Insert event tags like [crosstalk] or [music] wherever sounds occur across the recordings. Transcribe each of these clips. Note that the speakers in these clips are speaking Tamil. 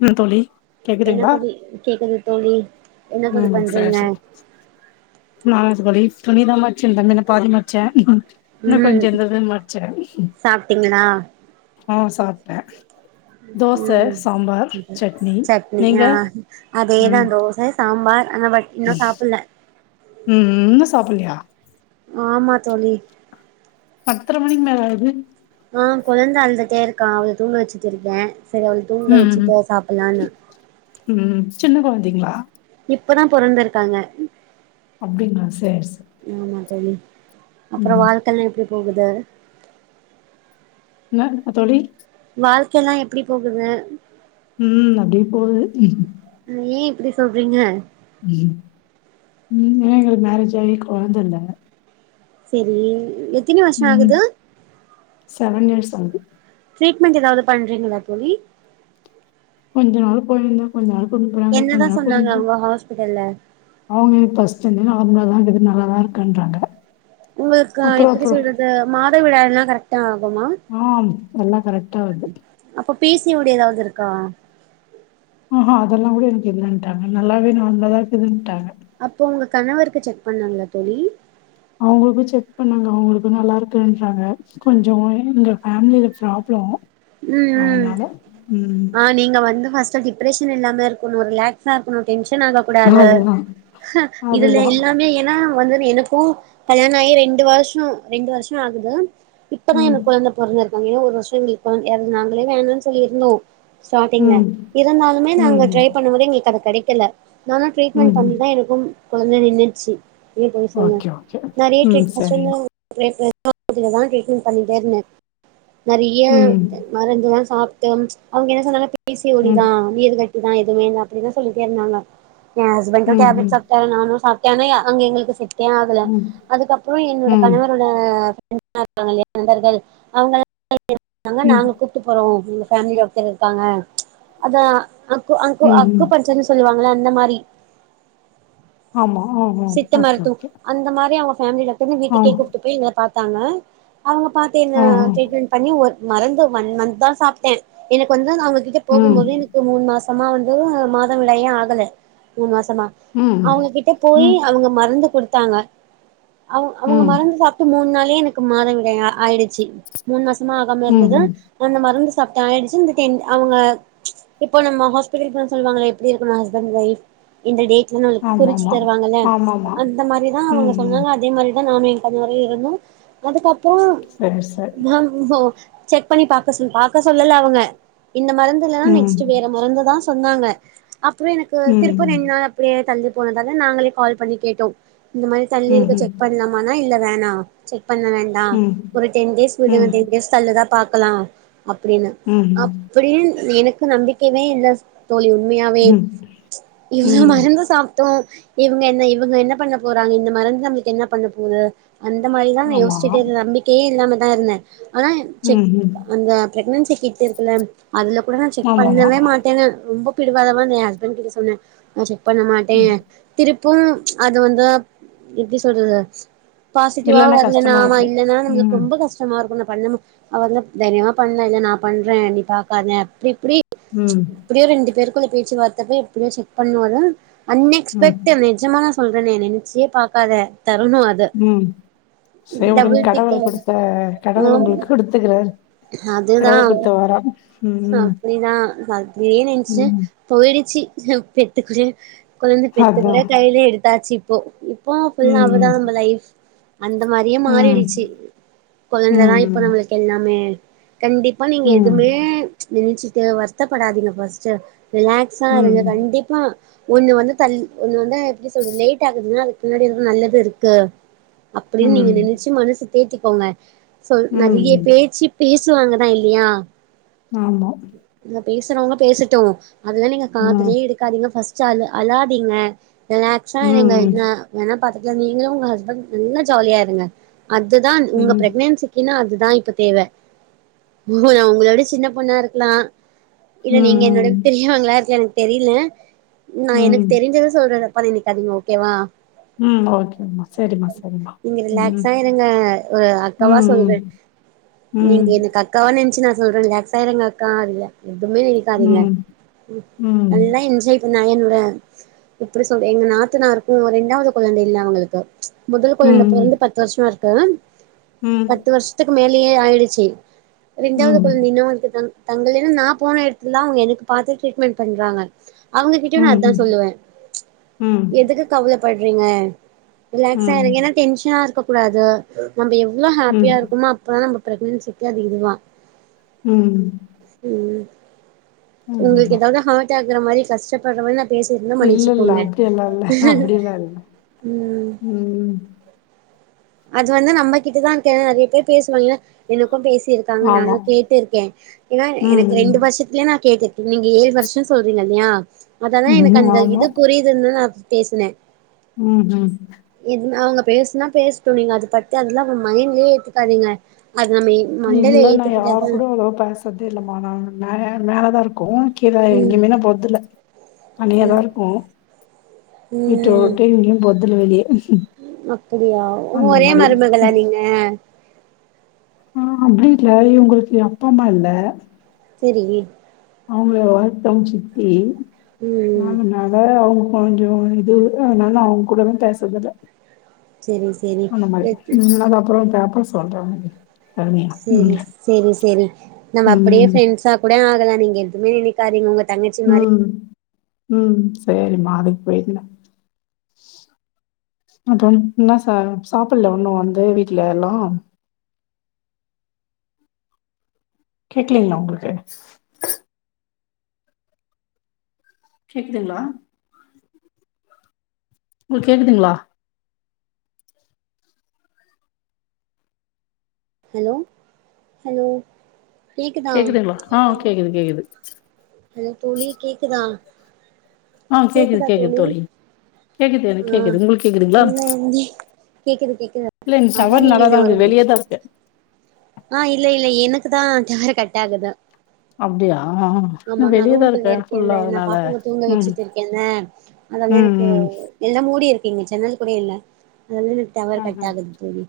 என்ன தோழி என்ன கேக்குதுங்களா தோழி கேக்குது தோழி என்ன தோழி பண்றீங்க நானா தோழி துணிதா மச்சுன்ருந்த இனு பாதி மச்சே இன்னு ம் கொஞ்சோ இருந்ததுன் மட்ச்சே சாப்ட்டீங்களா ஆ சாப்ட்டே தோச ம் சாம்பார் சட்னி நீங்க ஆ அதேதா ம் தோச சாம்பார் ஆனா பட் இன்னு சாப்புல்ல ம் இன்னு சாப்புல்லையா ஆமா தோழி பத்தர மணிக் மேல ஆகுது ஆ கொழந்த அழுந்துட்டே இருக்கா அவள தூங்க வெச்சுட்டு இருக்கே செரி அவள தூங்க ம் வெச்சுட்டு சாப்பல்லானு ம் சின்ன கொழந்தைங்ளா இப்பதா பொறந்திருக்காங்க அப்டிங்ளா சேரி சே ஆமா தோழி அப்புறோ வாழ்க்கல்லா எப்டி போகுது என்ன தோழி வாழ்க்கைலா எப்டி போகுது ம் அப்டியே போகுது ஏ இப்டி சொல்றீங்க இன்னுமே எங்களுக்கு மேரேஜ் ஆகி கொழுந்த இல்ல செரி எ ம் செவன் இயர்ஸ் ஆகுது ட்ரீட்மெண்ட் எதாது பண்றீங்களா தோழி கொஞ்சோ நாள் போனோங்க கொஞ்சோ நாள் கூட்டிட் போறாங்க கொஞ்ச என்னதா நாள் சொன்னாங்க கூட்டிட் அவங்க ஹாஸ்பிட்டல்ல அவுங்க ஃபஸ்டுலருந்து நார்மலா தா இருக்குது நல்லாதா இருக்குன்றாங்க உங்களுக்கா அப்புறம் எப்டி அப்புறம் சொல்றது மாதவிடாய்லா கரெக்டா ஆகுமா ஆம் எல்லா கரெக்ட்டா வருது அப்போ பி சி ஓ டி ஏதாது இருக்கா ஆ ஹா அதெல்லா கூடோ எனக்கு இல்லன்டாங்க நல்லாவே நார்மலாதா இருக்குதுன்டாங்க அப்போ உங்க கணவருக்கு செக் பண்ணாங்ளா தோழி அவுங்களுக்கு செக் பண்ணாங்க அவுங்களுக்கு நல்லா இருக்குன்டாங்க கொஞ்சோ எங்க ஃபேமிலில ப்ராப்ளம் ம் ம் அதனால ம். ஆ நீங்க வந்து ஃபர்ஸ்டு டிப்ரேஷன் இல்லாம இருக்கனும்ல க இருக்கனு டென்ஷன் ஆக கூடாது அதுதான், கு அதுதான். கல்யாணோ ஆயி ரெண்டு வர்ஷோ ரெண்டு வர்ஷோ ஆகுது இப்பதா ம், எனக்கு கொழந்த பொறந்துருக்கு அங்கயு ஒரு வர்ஷோ இப்போ எறந் நாங்களே வேணாம்னு சொல்லி இருந்தோ ஸ்டார்டிங்ல ம், இருந்தாலுமே நாங்க ம், ட்ரை பண்ணும் போது எங்களுக்கு அது கடைக்கல நால்லா ம், ட்ரீட்மெண்ட் ம். பண்ணிதா எனக்கு கொழந்த நின்னுச்சி வீட்லயு சொன்னோ ஓகே, ஓகே. நறைய ம், ட்ரீட் கஷ்டோ சரிம்மா. தா பிரைவேட்ல தா [inaudible] பண்ணிட்டே இருந்தேன் நறைய ம், மருந்துலா சாப்புட்டு அவுங்க என்ன சொன்னாங்க பி சி ஓ டி ம், தா நீர் கட்டிதா எதுமே இல்ல அப்டி தா சொல்லிட்டே இருந்தாங்க எயா ஹஸ்பெண் தா ம், டேப்லெட் சா ம், டாரு நானு சாப்டே ஆனா அங்க எங்களுக்கு செட்டே ஆகல ம், அதுக்கப்றோ என்னோட ம், கணவர் வந் அதா [inaudible] இருப்பாங்கு இல்லையா நண்பர்கள் அவுங்கள்லா சொன்னாங்க ம், நாங்க கூப்டு போறோ எங்க ஃபேமிலி ஒருத்தர் இருக்காங்க அதா க்கு அங்கு ம், ம். அக்கு பஞ்சர்ன்னு சொல்லுவாங்கள்ல அந்த மாரி ஆமா ஆமா சித்த ஓகே மருத்துவ ஓகே அந்த மாரி அவுங்க ஃபேமிலி டாக்டர்னு ஆ. வீட்டுக்கே கூப்டு போய் எங்கள பாத்தாங்க அவுங்க பாத்து என்ன ஆஹா. ட்ரீட்மெண்ட் பண்ணி ஒரு மறந்து ஒன் மந்த்தா சாப்டே எனக்கு வந்து நா அவுங்ககிட்ட போகும் ம். போதே எனக் க்கு மூணு மாசமா வந்து மாத விடாயே ஆகல மூணு மாசமா அவுங்க ம். கிட்ட போயி ம். அவுங்க மருந்து குடுத்தாங்க அவ ம். அவுங்க ம். மருந்து சாப் டு மூண் நாளே எனக்கு மாதவிடாய் ஆ ஆயிடுச்சி மூணு மாசமா ஆகாம இருந்தது ம். இந்த மருந்து சாப்டே ஆயிடுச்சி இந்த தென் அவுங்க இப்போ நம்ம ஹாஸ்பிட்டலுக்கு போனா சொல்வாங்கலே எப்டி இருக்கனு ஹஸ்பண்ட் ஒய்ஃப் இந்த டேட்டுனு குறிச்சு ஆமாமா. தருவாங்கல்ல ஆமாமா. அந்த மாரி தா ம். அவுங்க ம். சொன்னாங்க அதே மாரிதா நானு அது மாரியே இருந்தோ அதுக்கப்றோ சரி, சரி. நான் ஒ செக் பண்ணி பாக்க சொல் பாக்க சொல்லல அவுங்க இந்த மருந்து இல்லனா ம். நெக்ஸ்ட் வே மருந்துதா சொன்னாங்க அப்றோ எனக்கு திருப்ப ரெண் ம். நாளா பீரியட் தள்ளி போனதால நாங்களே கால் பண்ணி கேட்டோம் இந்த மாரி தள்ளி இருக்கு ம்ஹ்ம். செக் பண்லாம் லாமா இல்ல வேணா செக் பண்ண வேண்டா ம். ஒரு டென் டேஸ் விடுங்க ம். டென் டேஸ் தல்லுதா பாக்கலா அப்டின்னு ம்ஹ்ம். அப்டின்னு எனக்கு நம்பிக் க்கேமே இல்ல தோழி உண்மையாவே ம். இவ்ளோ ம். மருந்து சாப்டோ இவுங்க என்ன இவுங்க என்ன பண்ண போறாங்க இந்த மருந்து நம்மளுக்கு என்ன பண்ண போது அந்த மாரிதா நா ஆமா. யோசிச்சிட்டே இருந்த நம்பிக்கயே இல்லாமதா இருந்தே ஆனா செக் ம்ஹ்ம். அந்த பிரக்னன்சி கிட் இருக்குல்ல அதுல கூட நான் செக் ஆமாமா. பண்ணவே மாட் டேன்னு ரொம்ப பிடிவாதவமா எயா ஹஸ்பண்ட் கிட்ட சொன்னே நா செக் பண்ண மாட்டே ம். திருப்பும் அது வந்து எப்டி சொல்றது பாசிட்டிவா இல்லன்னா வர்லனா கஷ்டமா ஆமா இருக்கும். இல்லன்னா நம்மக்கு ம். ரொம்ப கஷ்ட வருத்தமா இருக்கு நா பண்ணே மாட் அவர்ல தைரியமா பண்ணு இல்ல நா பண்றே நீ பாக்காத அப்டி இப்டி ம். இப்டியோ ரெண்டு பேருக்குள்ள பேச்சு வார்த்தைப் பேய் எப்படியோ செக் பண்ணவொன அன் ம். எக்ஸ்பெக்ட்லி நிசமானா சொல்றேனே நெனைச்சே பாக்காத தரணு அ து ம். சரி விடுங்க. டபுள் கடவுள் டிக்குனு குடுத்த அ கடவுள் உங்களுக்கு குடுத்துக்கிறாரு. அதுதா கடவுள் குடுத்த வரம். ம். அப்டிதா அ அப்படியே நென்ச்சு ம். போயிடுச்சு அ பெட்டுக்குள்ளயே கொழந்த பெத்துக்கூட அதான். கையில எடுத்தாச்சு இப்போ இப்போ ஃபுல்லா ம். அவதா நம்ம லைஃப் அந்த மாரியே ம். மாறிடிச்சு கொழந்தத தா இப்போ ம். நம்மளுக்கு எல்லாமே கண்டிப்பா நீங்க எதுவுமே ம். நெனச்சிட்டு வருத்தப்படாதீங்க ஃபர்ஸ்ட்டு ரிலாக்ஸா இருங்க ம். கண்டிப்பா ஒண்ணு வந்து தல் ஒண்ணு வந்து எப்டி சொல்ற லேட் ஆகுதுன்னா அதுக்கு பின்னாடி எதுவு நல்லது இருக்கு அப்டின்னு நீங்க ம். நெனச்சு மனசு தேத்திக்கோங்க சோ நெறைய ம். பேச்சு பேசுவாங்க தா இல்லையா ஆமா இங்க பேசுறவங்க பேசட்டோ அதுல்லா நீங்க ம். காதுலயே எடுக் காதிங்க ஃபஸ்ட்டு அழ் அழாதிங்க ரிலாக்ஸா இருங்க ம். இன்ன ஏன்னா பாத்துக்கலா நீங்களு உங்க ஹஸ்பண்ட் நல்ல ஜாலியா இருங்க அதுதா நீங்க ம். பிரக்னன் சிக்கினா அதுதா இப்ப தேவ நா உங்களோட சின்ன பொண்ணா இருக்குலா இல்ல நீங்க என்னோட ம். பெரியவங்களா இருக்குலா எனக்கு தெரியில நா எனக்கு ம். தெரிஞ்சத சொல்றது பத்தி நிக்காதிங்க ஓகேவா ம். ஓகேம்மா. சரிம்மா, சரிம்மா. நீங்க ம். ரிலாக்ஸா இருங்க ஆ காவா ம். சொல்றே ம். நீங்க இது அக்காவா நென்ச்சு நா சொல்றே ரிலாக்ஸா இருங்க அக்கா இல்ல எதுவுமே நென காதிங்க ம். ம். நல்லா என்ஜாய் நா என்னோட இப்டி சொல்ற எங்க நாத்தனாருக்கு இரண்டாவது குழந்த இல்ல அவங்களுக்கு முதல் குழந்த ம். பொறந்து பத்து வருஷ இருக்கு ம். பத்து வருஷத்துக்கு மேலேயே ஆயிடுச்சு ரெண்டாவது கொழந்த ம். இன்னு [unintelligible] தங்கள் என்ன நா போன எடத்துல அவங்க எனக்கு பாத்து ட்ரீட்மெண்ட் பண்றாங்க அவங்க கிட்டயு நா அதா ம். சொல்லுவே ம். எதுக்கு கவலப்பட்றீங்க ரிலாக்ஸா இருங்க ம். ஏன்னா டென்ஷனா இருக்கக்கூடாது நம்ப எவ்ளோ ஹாப்பியா ம். இருக்குமோ அ ப்பதா நம்ப பிரெக்னன்சிக்கு அது இதுவா ம் ம் உங்களுக்கு ஆமாம்மா. ஏதாவது ஹட் ஆக்குற மாரி கஷ்டப்படுற மாரி நா பேசிருந்தா இல்ல, இல்ல. மன்னிச்சுக்கோங்க அப்படியெல்லாம் இல்ல. அப்படியெல்லாம் இல்ல. ம் ம் அது வந்து நம்மகிட்டதா கே நெறைய பேர் பேசுவாங்க எனக்கு பேசி இருக் காங்க ஆமா. நானு கேட்டிருக்கே ஏன்னா எனக்கு ரெண்டு ம். வருஷத்துலயே நா கேட்டிருக் நீங்க ஏழு வருஷ சொல்றீங்க இல்லையா அததா எனக்கு ம். அந்த ஆமா. இது புரியுதுன்னு தா நா பேசுனே ம் ஹும் இது அவங்க பேசுனா பேச்ட்டு நீங்க அத பத்தி அதெல்லா மைண்ட்லயே எத்துக்காதீங்க அது நம்ம மண்டைல இல்ல நா யாரு ஏத்திக்கிட்டாதா கூட அவ்ளவோ பேசதே இல்லாமா நா மேல மேலதா இருக்கு கீழ ம் எங்கயுமே நா பொறதுல தனியாதா ம் இருக்கோ வீட்ட விட்டு எங்கயு போறதுல்ல வெளியே அப்டியா ஒரே மருமகளா நீங்க ஆ அப்டி இல்ல இவுங்களுக்கு அப்பா அம்மா இல்ல சரி அவங்கள வளத்தம் ஜித்தி ம் அதனால அவங்க கொஞ்சோ இது அதனாலும் அவங்க கூடவு பேசுதர்ல செரி செரி அந்த மாரி ம் அப்புறோ பாப்போம் சொல்றேன் ஒனக்கி சேரி சேரி சேரி நம்ம அப்படியே ம் ஃப்ரெண்ட்ஸா கூட ஆகலாம் நீங்க எதுவ்மே நெனை காதிங்க ஒங்க தங்கச் ம் ம் சேரி மாடிக்கு போயிருந்த அப்றோம் என்ன ச சாப்பல்ல ஒண்ணும் வந்து வீட்டுல இன்னும் கேக்கலைங்களா ஒங்களுக்கு கேக்குதுங்களா உங்களுக் கேக்குதுங்களா ஹலோ ஹலோ கேக்குதா கேக்குதுங்கள்ளா ஆ கேக்குது கேக்குது ஹலோ தோழி கேக்குதா ஆ கேக்குது கேக்குது தோழி கேக்குது எனக்கு ஆ கேக்குது உங்களுக்கு கேக்குதுங்களா இல்ல இங்க கேக்குது கேக்குது இல்ல அதா டவரு நீங்க நல்லாதா என்ன ஒரு இருக்குது வெளியதாருக்கேன் ஆ இல்ல இல்ல ஏனக்கு தா டவரு கட் ஆகுது அப்டியா ஆமா நா வெளியேதா ரூம்க்குள்ள இருக்கே ஃபுல்லா இருக்கேல நா அதனால பாப்பாவ தூங்க ம் வச்சுட்டு இருக்கேங்ல அதன ம் எனக்கு ம் எல்லாம் மூடி இருக்குங்க ஜன்னல் கூட இல்ல அதனால டவர் கட் ஆகுது தோழி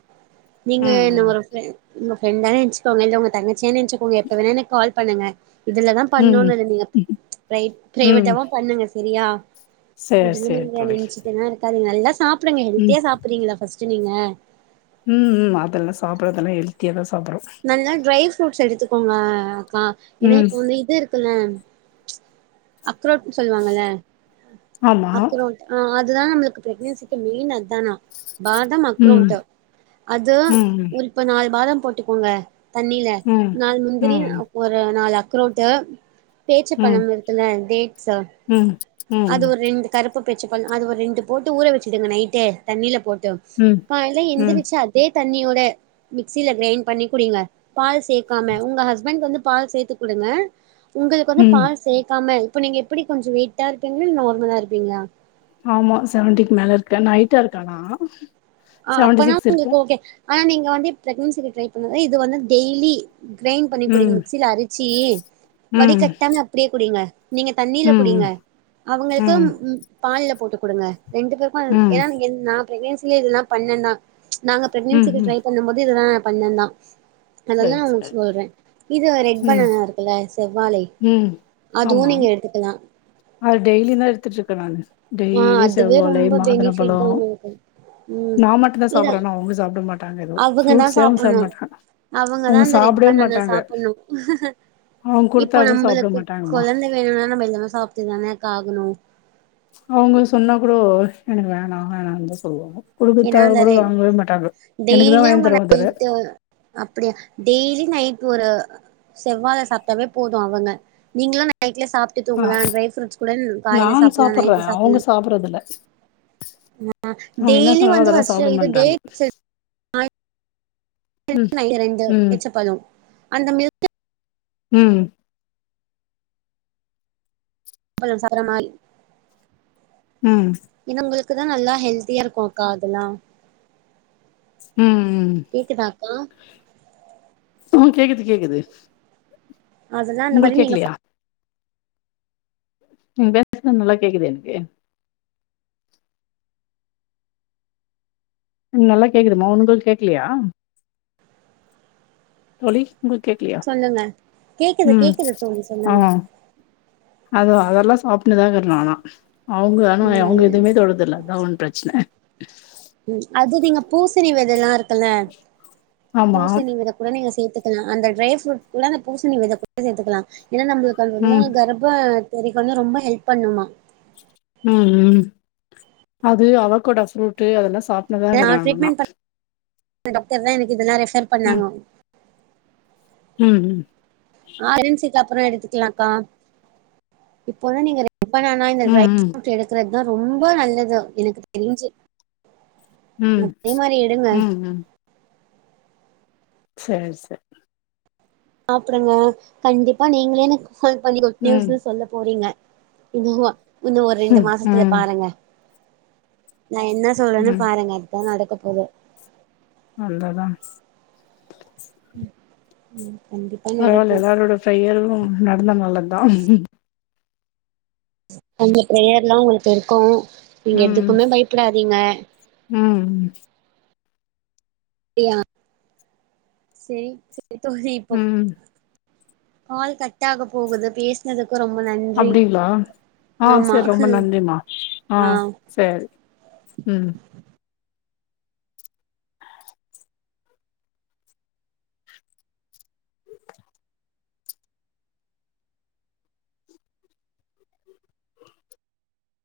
நீங்க என்ன ம் ஒர்க்கு உங்க ஃப்ரண்டான நச்சுக்கோங்க இல்ல உங்க தங்கச்சியா நச்சுக்கோங்க எப்போ வேணா எனக்கு கால் பண்ணுங்க இதுலதா பண்ணனு ம் இல்ல நீங்க ப்ரை ம் ம் பிரைவேட்டாவு பண்ணுங்க செரியா சேரி இது சேரி நீங்க தோழி நெனைச்சுட்டுலா இருக்காதிங்க நல்லா சாப்டுங்க ம் ஹெல்த்தியா சாப்புறீங்களா ஃபர்ஸ்ட்டு நீங்க ம் ம் அதெல்லா சாப்பறதெல்லா ஹெல்த்தியா தா சாப்பற்றோம் நல்லா ட்ரை ஃப்ரூட்ஸ் எடுத்துக்கோங்க அக்கா ஏன்னா ம் இப்ப வந்து இதுருக் துல்ல அக்ரோட் சொல்வாங்கல ஆமா அக்ரோல் ஆ அதுதான் நம்மளுக்கு பிரெக்னன்சிக்கு மெயின் அத்தானா பாதம் ம் அக்ரோண்ட் அது ம் இப்ப நாலு பாதம் போட்டுக்கோங்க தண்ணில ம் நாலு ம் முந்திரி ம் ஒரு நாலு அக்கரோட்டு பேச்சு ம் பழம் இருக்குல டேட்ஸ் ம் அது ம் ஒரெண்டு கருப்பு பேரிச்ச பழம் அது ஒரு ரெண்டு போட்டு ஊற வச்சுடுங்க நைட்டு தண்ணியில போட்டு ம் காலைல ம் எந்திரிச்சி அதே தண்ணியோட மிக்சில க்ரைண் பண்ணி குடிங்க பால் சேக்காம உங்க ஹஸ்பண்ட் வந்து பால் சேத்து குடுங்க உங்களுக்கு வந்து ம் பால் சேக்காம இப்போ நீங்க எப்படி கொஞ்சோ வெயிட்டாக இருப்பீங்களா இல்ல நார்மலா இருப்பீங்களா ஆமா செவன்டிக்கு மேல இருக்கேன் ஹைட்டா இருக்கனா ஆ அப்பனா உங்களுக்கு ஓகே ஆனா நீங்க வந்து பிரக்னன்சிக்கு டிரை பண்ண இது வந்து டெய்லி க்ரைண் பண்ணி குடிங்க ம், மிக்சில அரச்சி வடி ம், கட்டாம அப்டியே குடிங்க நீங்க தண்ணியில குடிங்க ம், அவங்களுக்கு ம் பால்ல போட்டு குடுங்க ரெண்டு பேர் மல் ம், ஏனா ஏன் நா ப்ரக்னன்சில இதெல்லாம் பண்ணன்னா நாங்க ம், பிரெக்னன்சிக்கு ம். ட்ரை பண்ணும் போது இதுதான் ந பண்ணன் நா அதெல்லா சரி, ஒங்களு சரி. சொல்றேன் இது ரெட் ம், பனானா இருக்குல்ல செவ்வாழை ம். அதுவும் ஆமா. நீங்க எடுத்துக்கலான் அது டெய்லியு தா எடுத்துட்டு இருக்கேன் நானு ஆ டெய்லி அதுவே செவ்வாழை ரொம்ப மாதுல பெனிஃபிட் தா பழோம் உங்களுக்கு ம் நா மட்டுதா இதா சாப்படுற அவங்க சாப்ட மாட்டாங்க எதும் அவங்கதா ஃப்ரூட்ஸ்யே அவங்க சாப்புட்ணு சாப்பட மாட்டாங்க அவங்கதா அவுங்க அந்த ரெட் சாப்பிடவே பனானா மாட்டாங்க. சாப்பிட்ணு அவுங்க குடுத்தா இப்போ கூட சாப்பிட நம்மளுக்கு மாட்டாங்கம்மா. கொழந்தை வேணும்னா நம்ம எல்லாம சாப்ட்டுதானே க்கா ஆகணு அவங்க சொன்னா கூட எனக்கு வேணா வேணானு தா சொல்லுவாங்க குடுத்தா ஏனா அந்த கூட ரெ வாங்கவே மாட்டாங்க எனக்கு தா டெய்லியு வாங்கி அவங்க தர மாட்டாரு நைட்டு அப்டியா டெய்லி நைட் ஒரு செவ்வாழ சாப்பிட்டாவே போது அவுங்க நீங்களு நைட்ல சாப் விட்டு ஆ தூங்கலா டரை ஃப்ரூட்ஸ் கூட காலைல நான் சாப்பிடலா நைட் சாப்புட்றேன் அவங்க சாப்பிடலா சாப்புட்றதில்ல ஆ அவங்க என்ன டெய்லி சொன்னாலும் வந்து அதெல்லா ஃபர்ஸ்ட் சாப்ட இது மாட்றாங்க டேட்ஸ் எடு ம் நைட்டு ரெண்டு ம் பேரிச்ச பழம் அந்த மில் ம் பழம் சாப்ட்ற மாரி ம் இன்ன உங்களுக்கு தா நல்லா ஹெல்தியா இருக்குகா அதெல்லா ம் ம் கேக்குதா அக்கா அ கேக்குது கேக்குது அதெல்லா அந்த மாரி உங்களுக்கு நீங்க கேக்கலையா நீ பேசுறது நல்லா கேக்குதே எனக்கு நல்லா கேக்குதுமா உங்களுக்கு கேக்குலயா தோழி உங்களுக்கு கேக்கலயா சொல்லுங்க கேக்குது ம் கேக்குது தோழி ஆ சொல்லுங்க அதுவா அதெல்லா சாப்டதே இல்ல நாலா அவுங்க ஆனா அவுங்க ம் எதுவுமே தொட்றது இல்ல அதா பிரச் ச்ச ம் அது நீங்க பூசணி வெத எல்லா இருக்குல்ல ஆமா பூசணி வெத ட நீங்க சேத்துகலா அந்த ட்ரை ஃபுரூட் கூட அந்த பூசணி வெத போட்டு சேத்துகலா இல்ல நம்ளுக்கு அந்து ம் நோய் வர ப செரி பண்ண ரொம்ப ஹெல்ப் பண்ணுமா ம் ம் அது அவகோடா ஃப்ரூட்டு அதெல்லா சாப் நா ட்ரீட்மெண்ட் பண் டாக்டர் தா எனக்கு இதெல்லா ரெஃபர் ம் பண்ணாங்க ம் ம் ஆ கரன்சிக்கு அப்றோ எடுத்துக்கலாக்கா இப்போதா நீங்க இப்ப நானா இந்த ட்ரை ம் ஃப்ரூட் எடுக்றதுதா ரொம்ப நல்லது எனக்கு தெரிஞ்சி ம் ம் அதே மாரி எடுங்க ம் செரி செரி சாப்டுங்க கண்டிப்பா நீங்களே எனக்கு கால் பண்ணி குட் ம் நியூஸ்னு சொல்ல போறீங்க இன்னு இன்னு ஒரு ரெண்டு ம் மாசத்துல ம் பாருங்க நா என்ன சொல்றன்னு ம் பாருங்க இதா நடக்க போகுது அந்த தா [inaudible] ம் கண்டிப்பா பரவால நடக்கு எல்லாரோட ஃபிரயரும் நடந்தா நல்லது தா எங்க ஃபிரையர் எல்லா உங்களுக்கு இருக்கு நீங்க ம் எதுக்குமே பயப்படாதீங்க ம் அப்டியா செரி செரி தோழி இப்போ ம் கால் கட் ஆக போகுது பேச துக்கு ரொம்ப நன் அப்டிங்களா ஆ செரி ரொம்ப நன்றிமா ஆ சேரி ம்